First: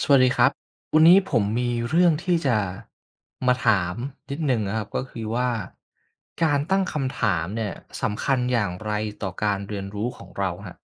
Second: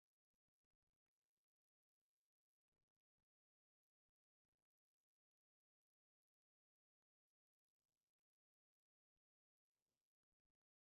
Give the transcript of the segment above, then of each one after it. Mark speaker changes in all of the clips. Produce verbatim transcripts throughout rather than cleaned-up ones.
Speaker 1: สวัสดีครับวันนี้ผมมีเรื่องที่จะมาถามนิดหนึ่งนะครับก็คือว่าการตั้งคำถามเนี่ยสำคัญอย่างไรต่อการเรียนรู้ของเราฮะ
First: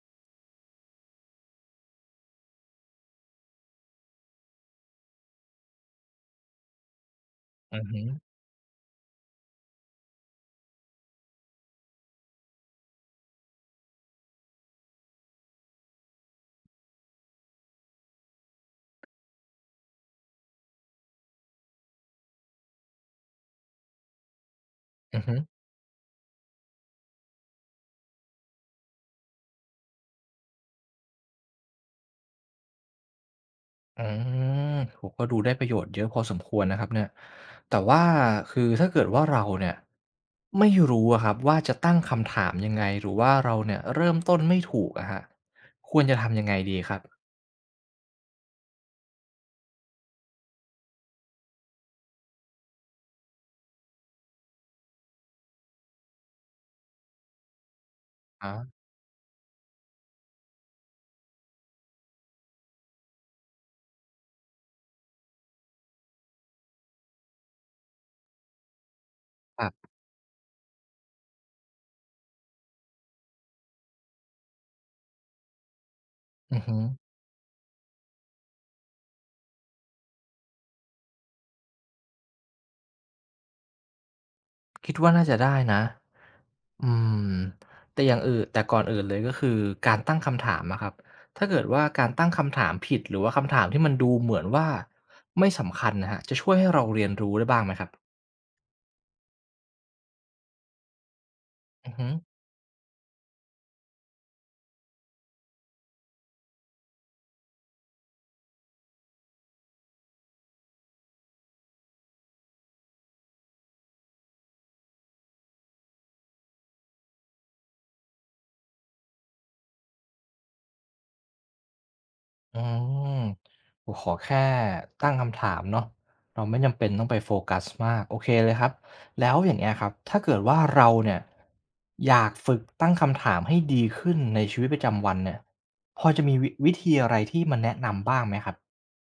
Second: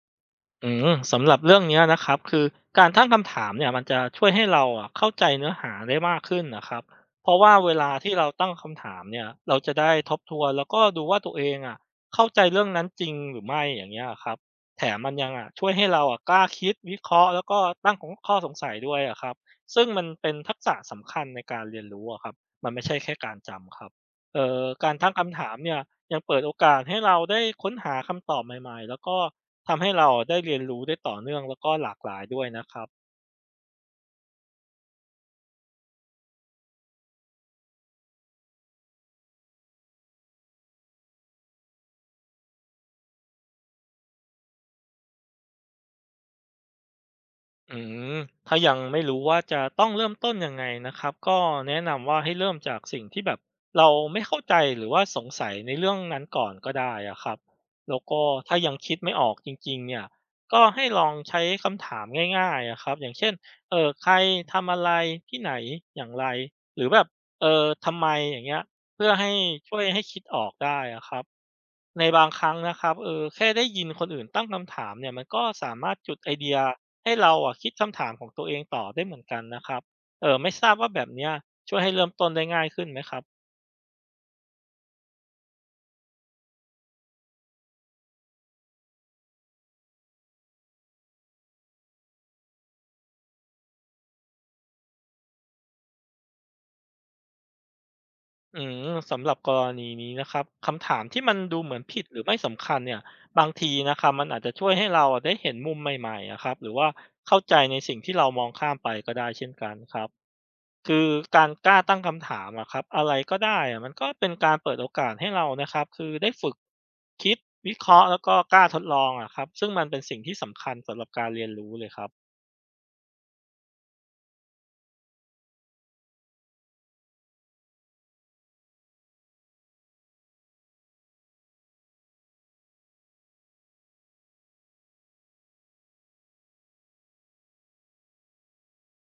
Speaker 2: อืมสำหรับเรื่องเนี้ยนะครับคือการตั้งคำถามเนี่ยมันจะช่วยให้เราอะเข้าใจเนื้อหาได้มากขึ้นนะครับเพราะว่าเว
Speaker 1: อือ
Speaker 2: ลา
Speaker 1: ฮึ
Speaker 2: ที่เราตั้งคำถามเนี่ยเราจะได้ทบทวนแล้วก็ดูว่าตัวเองอะเข้าใจเรื่องนั้นจริงหรือไม่อย่างเงี้ยครับแถมมันยังอะช่วยให้เราอะกล้าคิดวิเคราะห์แล้วก็ตั้งของข้อสงสัยด้วยอะครับซึ่งมันเป็นทักษะสำคัญในการเรียนรู้อะครับมันไม่ใช่แค่การจำครับเอ่อการตั้ง
Speaker 1: อือฮึ
Speaker 2: คำถามเนี่ยยังเปิดโอกาสให้เราได้ค้นหาคำตอบใหม่ๆแล้วก็ ทำให้เราได้เรียนรู้ได้ต่อเนื่องแล้วก็หลากหลายด้วยนะครับ
Speaker 1: อืมโอ้โฮก็ดูได้ประโยชน์เยอะพอสมควรนะครับเนี่ยแต่ว่าคือถ้าเกิดว่าเราเนี่ยไม่รู้อะครับว่าจะตั้งคำถามยังไงหรือว่าเราเนี่ยเริ่มต้นไม่ถูกอะครับควรจะทำยังไงดีครับ
Speaker 2: อืมถ้ายังไม่รู้ว่าจะต้องเริ่มต้นยังไงนะครับก็แนะนำว่าให้เริ่มจากสิ่งที่แบบเราไม่เข้าใจหรือว่าสงสัยในเรื่องนั้นก่อนก็ได้อะครับแล้วก็
Speaker 1: อ๋อ
Speaker 2: ถ้ายังคิดไม่ออกจริงๆเนี่ยก็ให้ลองใช้คำถามง่ายๆอะครับอย่างเช่นเออใครทำอะไรที่ไหนอย่างไรหรือแบบเออทำไมอย่างเงี้ยเพื่อให้
Speaker 1: ครั
Speaker 2: ช่วย
Speaker 1: บ
Speaker 2: ให้คิดออกได้อะครับ ในบางครั้งนะครับเออแค่ได้ยินคนอื่นตั้งคำถามเนี่ยมันก็สามารถจุดไอเดีย
Speaker 1: อือฮึ
Speaker 2: ให้เราอะคิดคำถามของตัวเองต่อได้เหมือนกันนะครับเออไม่ทราบว่าแบบเนี้ยช่วยให้เริ่มต้นได้ง่ายขึ้นไหมครับ
Speaker 1: คิดว่าน่าจะได้นะ อืมแต่อย่างอื่นแต่ก่อนอื่นเลยก็คือการตั้งคำถามอะครับถ้าเกิดว่าการตั้งคำถามผิดหรือว่าคำถามที่มันดูเหมือนว่าไม่สำคัญนะฮะจะช่วยให้เราเรียนรู้ได้บ้างไหมครับ
Speaker 2: อืมสำหรับกรณีนี้นะครับคำถามที่มันดูเหมือน
Speaker 1: อือ
Speaker 2: ผิด
Speaker 1: ฮึ
Speaker 2: หรือไม่สำคัญเนี่ยบางทีนะครับมันอาจจะช่วยให้เราอะได้เห็นมุมใหม่ๆอะครับหรือว่าเข้าใจในสิ่งที่เรามองข้ามไปก็ได้เช่นกันครับ คือการกล้าตั้งคำถามอะครับอะไรก็ได้อะมันก็เป็นการเปิดโอกาสให้เรานะครับคือได้ฝึกคิดวิเคราะห์แล้วก็กล้าทดลองอะครับซึ่งมันเป็นสิ่งที่สำคัญสำหรับการเรียนรู้เลยครับ
Speaker 1: อืมโอ้ขอแค่ตั้งคำถามเนาะเราไม่จำเป็นต้องไปโฟกัสมากโอเคเลยครับแล้วอย่างเงี้ยครับถ้าเกิดว่าเราเนี่ยอยากฝึกตั้งคำถามให้ดีขึ้นในชีวิตประจำวันเนี่ยพอจะมีวิวิธีอะไรที่มนแนะนำบ้างไหมครับ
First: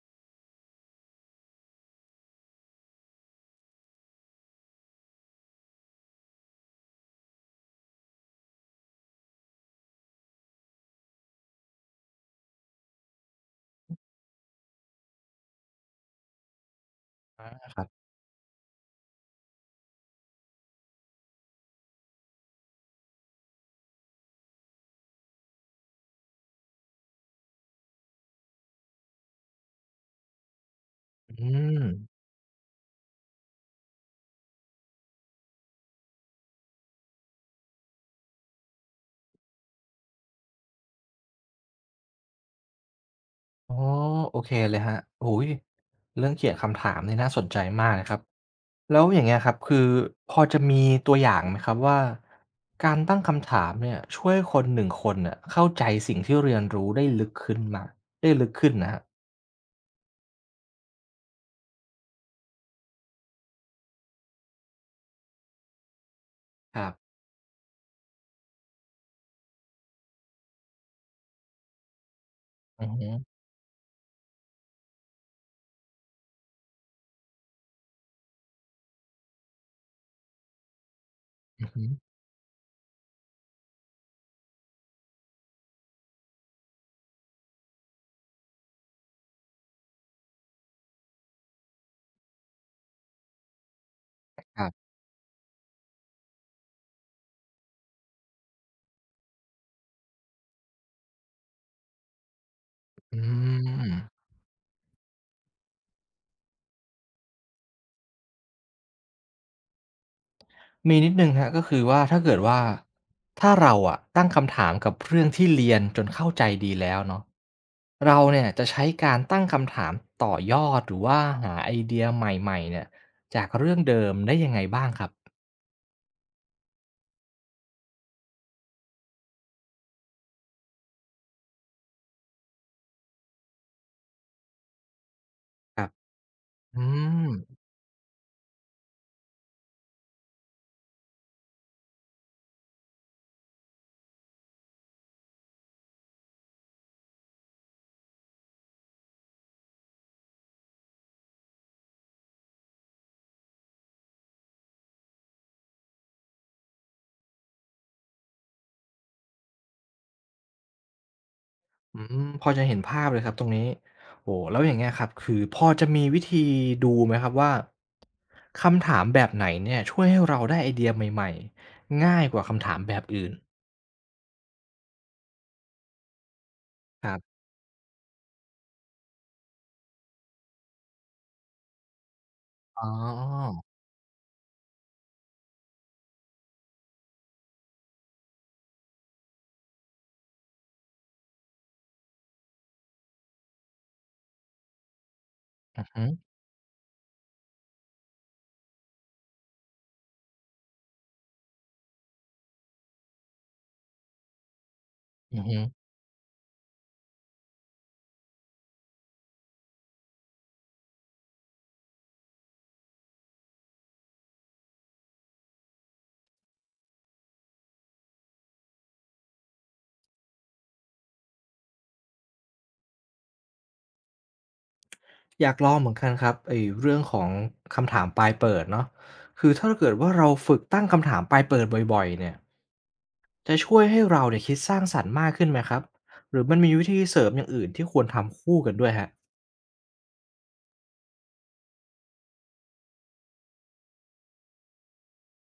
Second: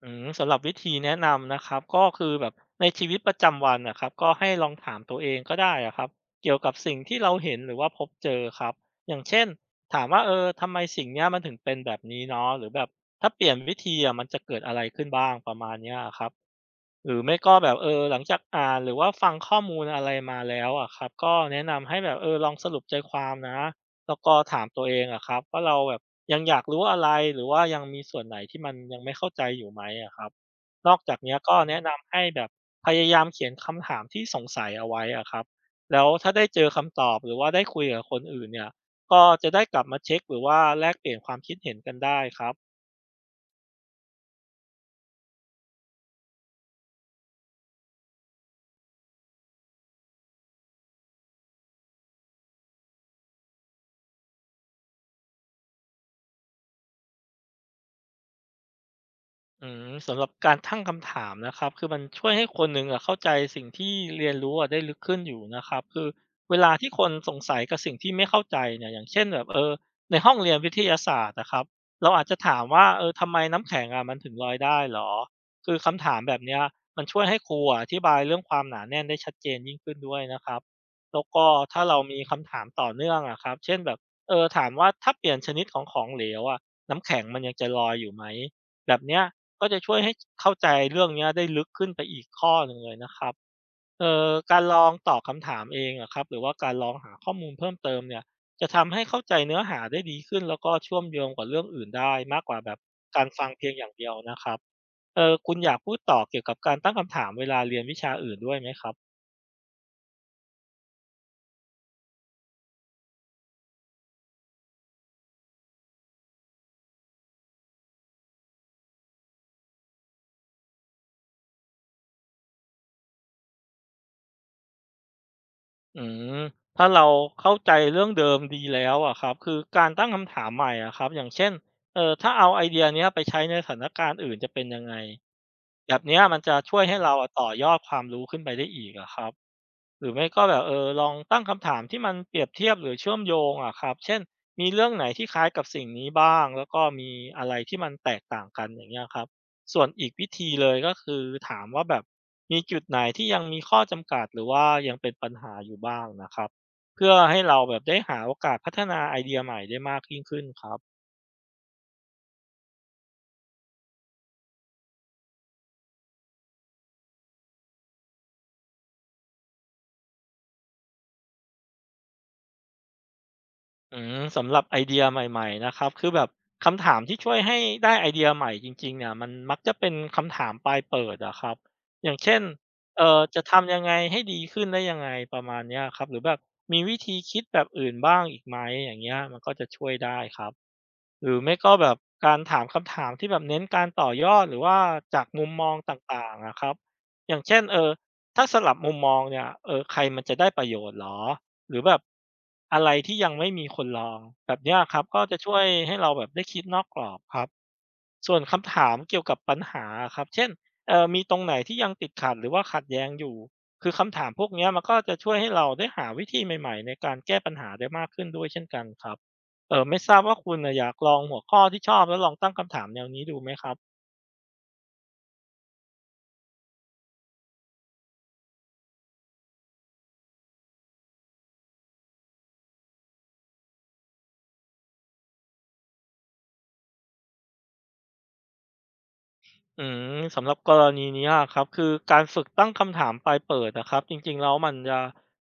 Speaker 2: อืมสำหรับวิธีแนะนำนะครับก็คือแบบในชีวิตประจำวันอะครับก็ให้ลองถามตัวเองก็ได้อะครับเกี่ยวกับสิ่งที่เราเห็นหรือว่าพบเจอครับอย่างเช่นถามว่าเออทำไมสิ่งเนี้ยมันถึงเป็นแบบนี้เนาะหรือแบบถ้าเปลี่ยนวิธีอะมันจะเกิดอะไรขึ้นบ้างประมาณเนี้ยอะครับ หรือไม่
Speaker 1: อา
Speaker 2: ก็แบ
Speaker 1: ค
Speaker 2: บ
Speaker 1: รั
Speaker 2: เอ
Speaker 1: บ
Speaker 2: อหลังจากอ่านหรือว่าฟังข้อมูลอะไรมาแล้วอะครับก็แนะนำให้แบบเออลองสรุปใจความนะแล้วก็ถามตัวเองอะครับว่าเราแบบยังอยากรู้อะไรหรือว่ายังมีส่วนไหนที่มันยังไม่เข้าใจอยู่ไหมอะครับนอกจากเนี้ย
Speaker 1: อื
Speaker 2: ก็แนะ
Speaker 1: ม
Speaker 2: นำให้แบบพยายามเขียนคำถามที่สงสัยเอาไว้อะครับแล้วถ้าได้เจอคำตอบหรือว่าได้คุยกับคนอื่นเนี่ยก็จะได้กลับมาเช็คหรือว่าแลกเปลี่ยนความคิดเห็นกันได้ครับ
Speaker 1: อ๋อโอเคเลยครับโอ้โฮเรื่องเขียนคำถามนี่น่าสนใจมากนะครับแล้วอย่างเงี้ยครับคือพอจะมีตัวอย่างไหมครับว่าการตั้งคำถามเนี่ยช่วยคนหนึ่งคนน่ะเข้าใจสิ่งที่เรียนรู้ได้ลึกขึ้นมาได้ลึกขึ้นนะครับ
Speaker 2: อืมสำหรับการตั้งคำถามนะครับคือมันช่วยให้คนหนึ่งอะเข้าใจสิ่งที่เรียนรู้อะได้ลึกขึ้นอยู่นะครับคือเวลา
Speaker 1: ครั
Speaker 2: ที่
Speaker 1: บ
Speaker 2: คนสงสัยกับสิ่งที่ไม่เข้าใจเนี่ยอย่างเช่นแบบ ในห้องเรียนวิทยาศาสตร์นะครับเราอาจจะถาม
Speaker 1: อื
Speaker 2: ว่า
Speaker 1: อ
Speaker 2: เอ
Speaker 1: ฮึ
Speaker 2: อทำไมน้ำแข็งอะมันถึงลอยได้เหรอคือคำถามแบบเนี้ยมันช่วยให้ครูออธิบายเรื่องความหนาแน่นได้ชัดเจนยิ่งขึ้นด้วยนะครับแล้วก็
Speaker 1: อือ
Speaker 2: ถ้า
Speaker 1: ฮึ
Speaker 2: เรามีคำถามต่อเนื่องอะครับเช่นแบบเออถามว่าถ้าเปลี่ยนชนิดของของเหลวอะน้ำแข็งมันยังจะลอยอยู่ไหมแบบเนี้ยก็จะช่วยให้เข้าใจเรื่องเนี้ยได้ลึกขึ้นไปอีกข้อหนึ่งเลยนะครับ เอ่อกา
Speaker 1: ค
Speaker 2: ร
Speaker 1: รั
Speaker 2: ลอ
Speaker 1: บ
Speaker 2: งตอบคำถามเองอะครับหรือว่าการลองหาข้อมูลเพิ่มเติมเนี่ยจะทำให้เข้าใจเนื้อหาได้ดีขึ้นแล้วก็เชื่อมโยงกับเรื่องอื่นได้มากกว่าแบบ
Speaker 1: อื
Speaker 2: การฟังเพียงอ
Speaker 1: ม
Speaker 2: ย่างเดียวนะครับเอ่อคุณอยากพูดต่อเกี่ยวกับการตั้งคำถามเวลาเรียนวิชาอื่นด้วยไหมครับ
Speaker 1: มีนิดหนึ่งครับก็คือว่าถ้าเกิดว่าถ้าเราอะตั้งคำถามกับเรื่องที่เรียนจนเข้าใจดีแล้วเนาะเราเนี่ยจะใช้การตั้งคำถามต่อยอดหรือว่าหาไอเดียใหม่ๆเนี่ยจากเรื่องเดิมได้ยังไงบ้างครับ
Speaker 2: อืมถ้าเราเข้าใจเรื่องเดิมดีแล้วอะครับคือการตั้งคำถามใหม่อะครับอย่างเช่นเอ่อถ้าเอาไอเดียเนี้ยไปใช้ในสถานการณ์อื่นจะเป็นยังไง
Speaker 1: ครับ
Speaker 2: แบบเนี้ยมันจะช่
Speaker 1: อื
Speaker 2: วยให้เรา
Speaker 1: ม
Speaker 2: อะต่อยอดความรู้ขึ้นไปได้อีกอะครับ หรือไม่ก็แบบเออลองตั้งคำถามที่มันเปรียบเทียบหรือเชื่อมโยงอะครับเช่นมีเรื่องไหนที่คล้ายกับสิ่งนี้บ้างแล้วก็มีอะไรที่มันแตกต่างกันอย่างเงี้ยครับส่วนอีกวิธีเลยก็คือถามว่าแบบมีจุดไหนที่ยังมีข้อจำกัดหรือว่ายังเป็นปัญหาอยู่บ้างนะครับเพื่อให้เราแบบได้หาโอกาสพัฒนาไอเดียใหม่ได้มากยิ่งขึ้นครับ
Speaker 1: อืมพอจะเห็นภาพเลยครับตรงนี้โอ้แล้วอย่างเงี้ยครับคือพอจะมีวิธีดูไหมครับว่าคำถามแบบไหนเนี่ยช่วยให้เราได้ไอเดียใหม่ๆง่ายกว่าคำถามแบบอื่น
Speaker 2: อืมสำหรับไอเดียใหม่ๆนะครับคือแบบคำถาม
Speaker 1: ครั
Speaker 2: ที่ช่วย
Speaker 1: บ
Speaker 2: ให้ได้ไอเดียใหม่จริงๆเนี่ยมันมักจะเป็นคำถามปลายเปิดอะครับอย่างเช่น
Speaker 1: อ๋อ
Speaker 2: เอ่อจะทำยังไงให้ดีขึ้นได้ยังไงประมาณเนี้ยครับหรือแบบมีวิธีคิดแบบอื่นบ้างอีกไหมอย่างเงี้ยมันก็จะช่วยได้ครับ หรือไม่ก็แบบการถามคำถามที่แบบเน้นการต่อยอดหรือว่าจากมุมมองต่างๆอะครับอย่างเช่นเออถ้าสลับมุมมองเนี่ยเออใครมันจะได้ประโยชน์หรอหรือแบบอะไรที่ยังไม่มีคนลองแบบเนี้ยครับก็จะ
Speaker 1: อือ
Speaker 2: ช่ว
Speaker 1: ฮึ
Speaker 2: ยให้เราแบบได้คิดนอกกรอบครับ ส่วนคำถามเกี่ยวกับปัญหาอะครับเช่นเอ่อมีตรงไหนที่ยังติดขัดหรือว่าขัดแย้งอยู่คือคำถามพวกเนี้ยมันก็จะช่วยให้เราได้หาวิธีใหม่ๆในการแก้ปัญหาได้มากขึ้นด้วยเช่นกันครับเอ่อไม่ทราบว่าคุณน่ะอยากลองหัวข้อที่ชอบแล้วลองตั้งคำถามแนวนี้ดูไหมครับ
Speaker 1: อยากลองเหมือนกันครับไอ้เรื่องของคำถามปลายเปิดเนาะคือถ้าเกิดว่าเราฝึกตั้งคำถามปลายเปิดบ่อยๆเนี่ยจะช่วยให้เราเนี่ยคิดสร้างสรรค์มากขึ้นไหมครับหรือมันมีวิธีเสริมอย่างอื่นที่ควรทำคู่กันด้วยฮะ
Speaker 2: อืมสำหรับกรณีนี้อะครับคือการฝึกตั้งคำถามปลายเปิดอะครับจริงๆแล้วมันจะ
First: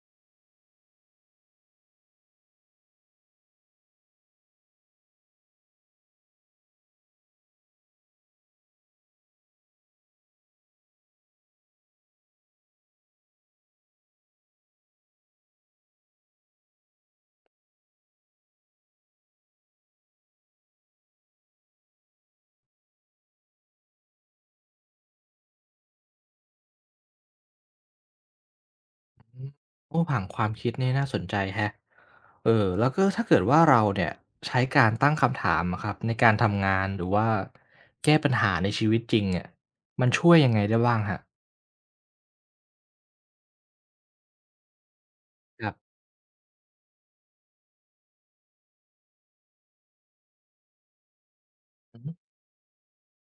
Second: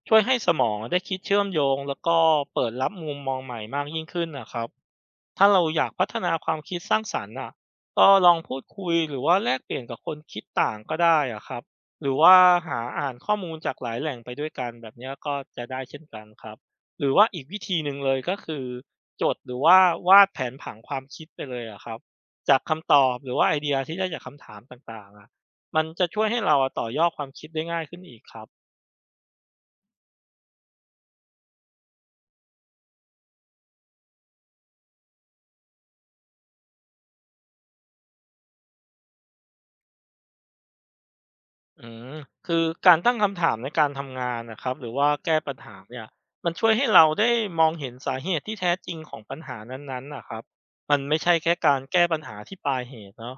Speaker 2: ช่วยให้สมองได้คิดเชื่อมโยงแล้วก็เปิดรับมุมมองใหม่มากยิ่งขึ้นน่ะครับ ถ้าเราอยากพัฒนาความคิดสร้างสรรค์น่ะก็ลองพูดคุยหรือว่าแลกเปลี่ยนกับคนคิดต่างก็ได้อะครับหรือว่าหาอ่านข้อมูลจากหลายแหล่งไปด้วยกันแบบเนี้ยก็จะได้เช่นกันครับหรือว่าอีกวิธีหนึ่งเลยก็คือจดหรือว่าวาดแผนผังความคิดไปเลยอะครับจากคำตอบหรือว่าไอเดียที่ได้จากคำถามต่างๆอะมันจะช่วยให้เราอะต่อยอดความคิดได้ง่ายขึ้นอีกครับ
Speaker 1: โอ้ผังความคิดนี่น่าสนใจแฮัเออแล้วก็ถ้าเกิดว่าเราเนี่ยใช้การตั้งคำถามอะครับในการทำงานหรือว่าแก้ปัญหาในชีวิตจริงอะมันช่วยยังไงได้บ้างฮะ
Speaker 2: อืมคือการตั้งคำถามในการทำงานนะครับหรือว่าแก้ปัญ
Speaker 1: ครั
Speaker 2: หา
Speaker 1: บ
Speaker 2: เนี่ยมันช่วยให้เราได้มองเห็นสาเหตุที่แท้จริงของปัญหานั้นๆนะครับมันไม่ใช่แค่การ
Speaker 1: อื
Speaker 2: แก้
Speaker 1: ม
Speaker 2: ปัญหาที่ปลายเหตุเนาะ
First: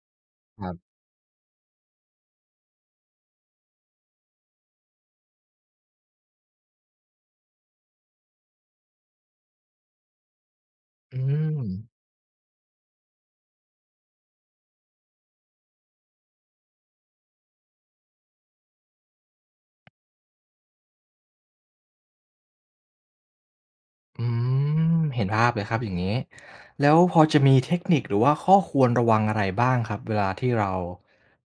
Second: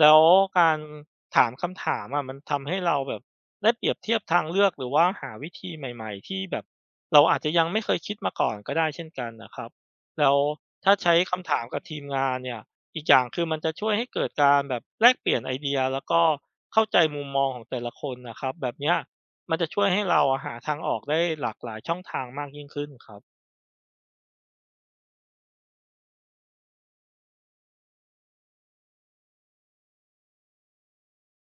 Speaker 2: แล้ว
Speaker 1: ค
Speaker 2: กา
Speaker 1: รั
Speaker 2: ร
Speaker 1: บ
Speaker 2: ถามคำถามอ่ะมันทำให้เราแบบได้เปรียบเทียบทางเลือกหรือว่าหาวิธีใหม่ๆที่แบบเราอาจจะยังไม่เคยคิดมาก่อนก็ได้เช่นกันนะครับแล้วถ้าใช้
Speaker 1: อื
Speaker 2: คำ
Speaker 1: ม
Speaker 2: ถามกับทีมงานเนี่ย อีกอย่างคือมันจะช่วยให้เกิดการแบบแลกเปลี่ยนไอเดียแล้วก็เข้าใจมุมมองของแต่ละคนนะครับแบบเนี้ยมันจะช่วยให้เราอะหาทางออกได้หลากหลายช่องทางมากยิ่งขึ้นครับ
Speaker 1: อืมเห็นภาพเลยครับอย่างนี้แล้วพอจะมีเทคนิคหรือว่าข้อควรระวังอะไรบ้างครับเวลาที่เรา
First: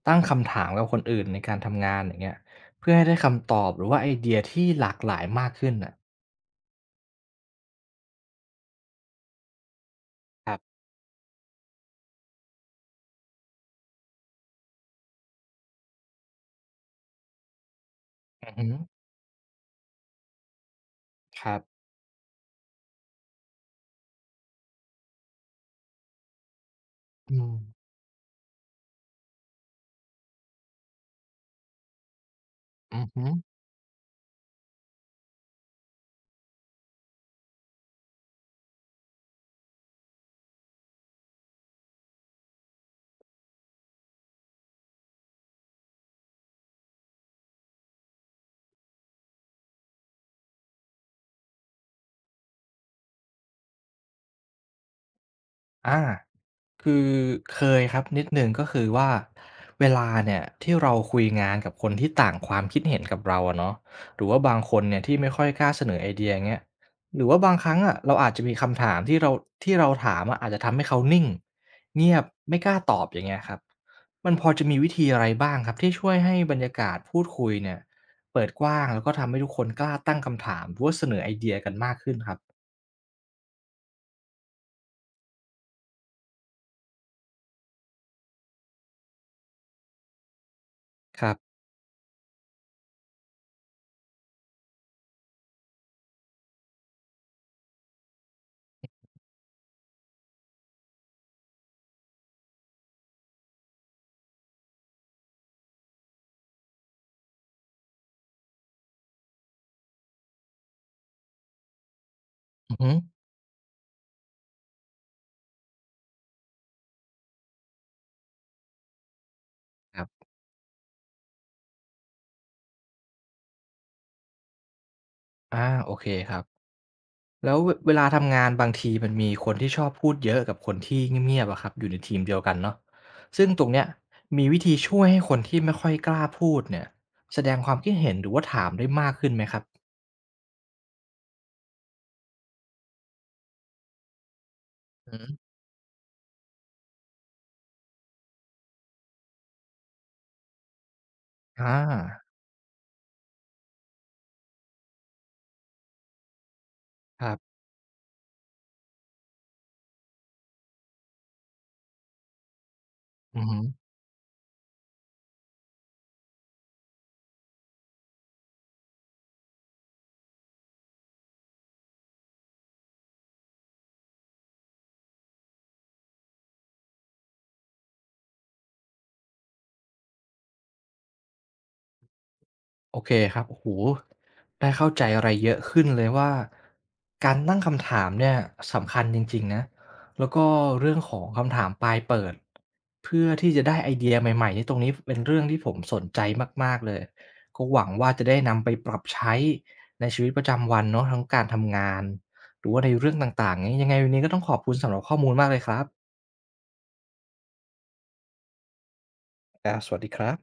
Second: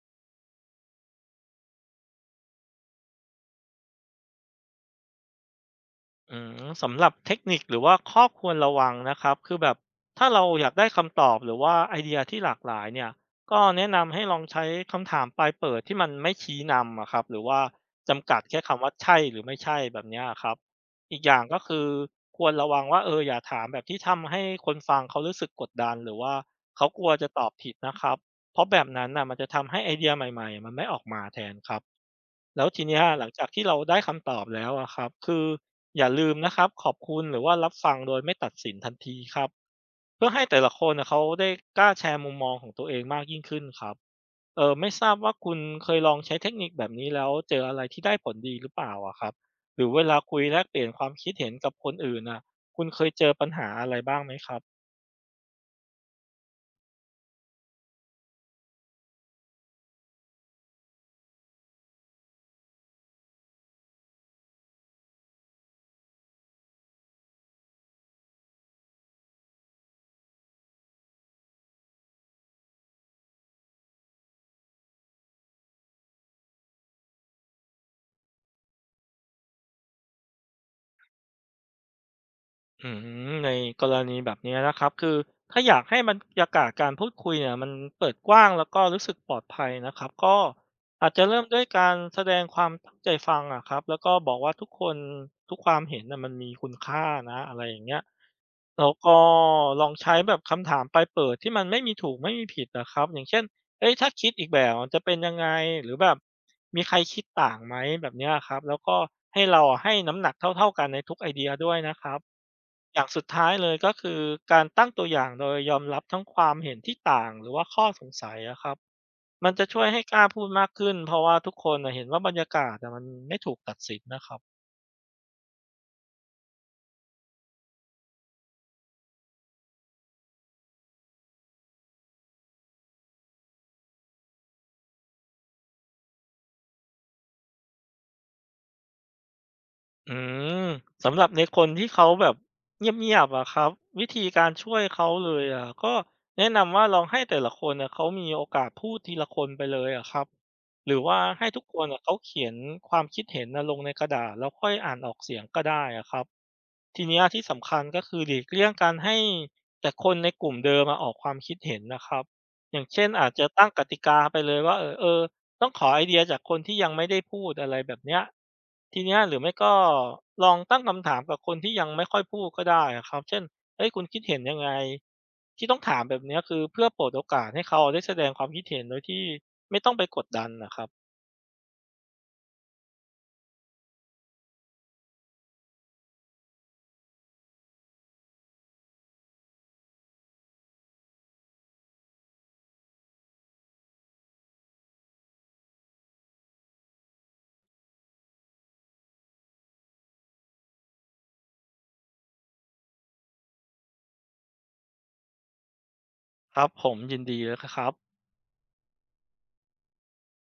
Speaker 1: ตั้งคำถามกับคนอื่นในการทำงานอย่างเงี้ยเพื่อให้ได้คำตอบหรือว่าไอเดียที่หลากหลายมากขึ้นน่ะ
Speaker 2: อืมสำหรับเทคนิคหรือว่าข้อควรระวังนะครับคือแบบถ้าเรา
Speaker 1: ครับ
Speaker 2: อยากได้คำตอบหรือว่าไอเดียที่หลากหลายเนี่ยก็แนะนำให้ลองใช้คำถามปลายเปิดที่มันไม่ชี้นำอะครับหรือว่าจำกัด
Speaker 1: อือ
Speaker 2: แค่
Speaker 1: ฮึ
Speaker 2: คำว่าใช่หรือไม่ใช่แบบเนี้ยครับอีกอย่าง
Speaker 1: ครั
Speaker 2: ก็
Speaker 1: บ
Speaker 2: คือควรระวังว่าเอออย่าถามแบบที่ทำให้คนฟังเขารู้สึกกดดันหรือว่าเขากลัวจะ
Speaker 1: อื
Speaker 2: ตอบ
Speaker 1: ม
Speaker 2: ผิดนะครับเพราะแบบนั้นน่ะมันจะทำให้ไอเดียใหม่ๆมันไม่ออกมาแทนครับ แล้วทีเนี้
Speaker 1: อื
Speaker 2: ย
Speaker 1: อ
Speaker 2: ห
Speaker 1: ฮึ
Speaker 2: ลังจากที่เราได้คำตอบแล้วอะครับคืออย่าลืมนะครับขอบคุณหรือว่ารับฟังโดยไม่ตัดสินทันทีครับเพื่อให้แต่ละคนน่ะเขาได้กล้าแชร์มุมมองของตัวเองมากยิ่งขึ้นครับเอ่อไม่ทราบว่าคุณเคยลองใช้เทคนิคแบบนี้แล้วเจออะไรที่ได้ผลดีหรือเปล่าอะครับหรือเวลาคุยแลกเปลี่ยนความคิดเห็นกับคนอื่นน่ะคุณเคยเจอปัญหาอะไรบ้างไหมครับ
Speaker 1: อา คือเคยครับนิดหนึ่งก็คือว่าเวลาเนี่ยที่เราคุยงานกับคนที่ต่างความคิดเห็นกับเราอะเนาะหรือว่าบางคนเนี่ยที่ไม่ค่อยกล้าเสนอไอเดียอย่างเงี้ยหรือว่าบางครั้งอะเราอาจจะมีคำถามที่เราที่เราถามอะอาจจะทำให้เขานิ่งเงียบไม่กล้าตอบอย่างเงี้ยครับมันพอจะมีวิธีอะไรบ้างครับที่ช่วยให้บรรยากาศพูดคุยเนี่ยเปิดกว้างแล้วก็ทำให้ทุกคนกล้าตั้งคำถามหรือว่าเสนอไอเดียกันมากขึ้นครับ
Speaker 2: อืมในกรณีแบบนี้นะครับคือถ้าอยากให้บรรยากาศการพูดคุยเนี่ยมันเปิดกว้างแล้วก็รู้สึกปลอดภัยนะครับก็อาจ
Speaker 1: ค
Speaker 2: จะ
Speaker 1: รับ
Speaker 2: เริ่มด้วยการแสดงความตั้งใจฟังอะครับแล้วก็บอกว่าทุกคนทุกความเห็นน่ะมันมีคุณค่านะอะไรอย่างเงี้ยแล้วก็ลองใช้แบบคำถามปลายเปิดที่มันไม่มีถูกไม่มีผิดนะครับอย่างเช่นเอ้ยถ้าคิดอีกแบบมันจะเป็นยังไงหรือแบบมีใครคิดต่างไหมแบบเนี้ยครับแล้วก็ให้เราอะให้น้ำหนักเท่าๆกันในทุกไอเดียด้วยนะครับ
Speaker 1: อือฮึ
Speaker 2: อย่างสุดท้ายเลยก็คือการตั้งตัวอย่างโดยยอมรับทั้งความเห็นที่ต่างหรือว่าข้อสงสัยอะครับมันจะช่วย
Speaker 1: ค
Speaker 2: ให้
Speaker 1: รั
Speaker 2: กล้า
Speaker 1: บ
Speaker 2: พูดมากขึ้นเพราะว่าทุกคนน่ะเห็นว่าบรรยากาศอะมันไม่ถูกตัดสินนะครับ
Speaker 1: อาโอเคครับ แล้วเวเวลาทำงานบางทีมันมีคนที่ชอบพูดเยอะกับคนที่เงียบๆอะครับอยู่ในทีมเดียวกันเนาะซึ่งตรงเนี้ยมีวิธีช่วยให้คนที่ไม่ค่อยกล้าพูดเนี่ยแสดงความคิดเห็นหรือว่าถามได้มากขึ้นไหมครับ
Speaker 2: อืมสำหรับในคนที่เขาแบบเงียบๆอะครับวิธีการช่วยเขา
Speaker 1: อืม
Speaker 2: เลย
Speaker 1: อ
Speaker 2: อะก็แนะนำว่าลองให้แต่ละคนเนี่ยเขามีโอกาสพูดทีละคนไปเลยอะครับหรือว่าให้ทุกคนอะเขา
Speaker 1: า
Speaker 2: เขียนความคิดเห็นนะลงในกระดาษแล้วค่อยอ่านออกเสียงก็ได้อะครับ ทีเนี้ย
Speaker 1: ครับ
Speaker 2: ที่สำคัญก็คือหลีกเลี่ยงการให้แต่คนในกลุ่มเดิมมาออกความคิดเห็นนะครับอย่างเช่นอาจ
Speaker 1: อื
Speaker 2: จะ
Speaker 1: อ
Speaker 2: ตั้งกติกาไปเลยว่าเออเออต้องขอไอเดียจากคนที่ยังไม่ได้พูดอะไรแบบเนี้ยทีเนี้ยหรือไม่ก็ลองตั้งคำถามกับคนที่ยังไม่ค่อยพูดก็ได้อะครับเช่นเฮ้ยคุณคิดเห็นยังไงที่ต้องถามแบบเนี้ยคือเพื่อเปิดโอกาสให้เขาได้แสดงความคิดเห็นโดยที่ไม่ต้องไปกดดันนะครับ
Speaker 1: โอเคครับโอ้โหได้เข้าใจอะไรเยอะขึ้นเลยว่าการตั้งคำถามเนี่ยสำคัญจริงๆนะแล้วก็เรื่องของคำถามปลายเปิดเพื่อที่จะได้ไอเดียใหม่ๆนี่ตรงนี้เป็นเรื่องที่ผมสนใจมากๆเลยก็หวังว่าจะได้นำไปปรับใช้ในชีวิตประจำวันเนาะทั้งการทำงานหรือว่าในเรื่องต่างๆงี้ยังไงวันนี้ก็ต้องขอบคุณสำหรับข้อมูลมากเลยครับ
Speaker 2: ครับผมยินดีเลยครับ
Speaker 1: อาสวัสดีครับ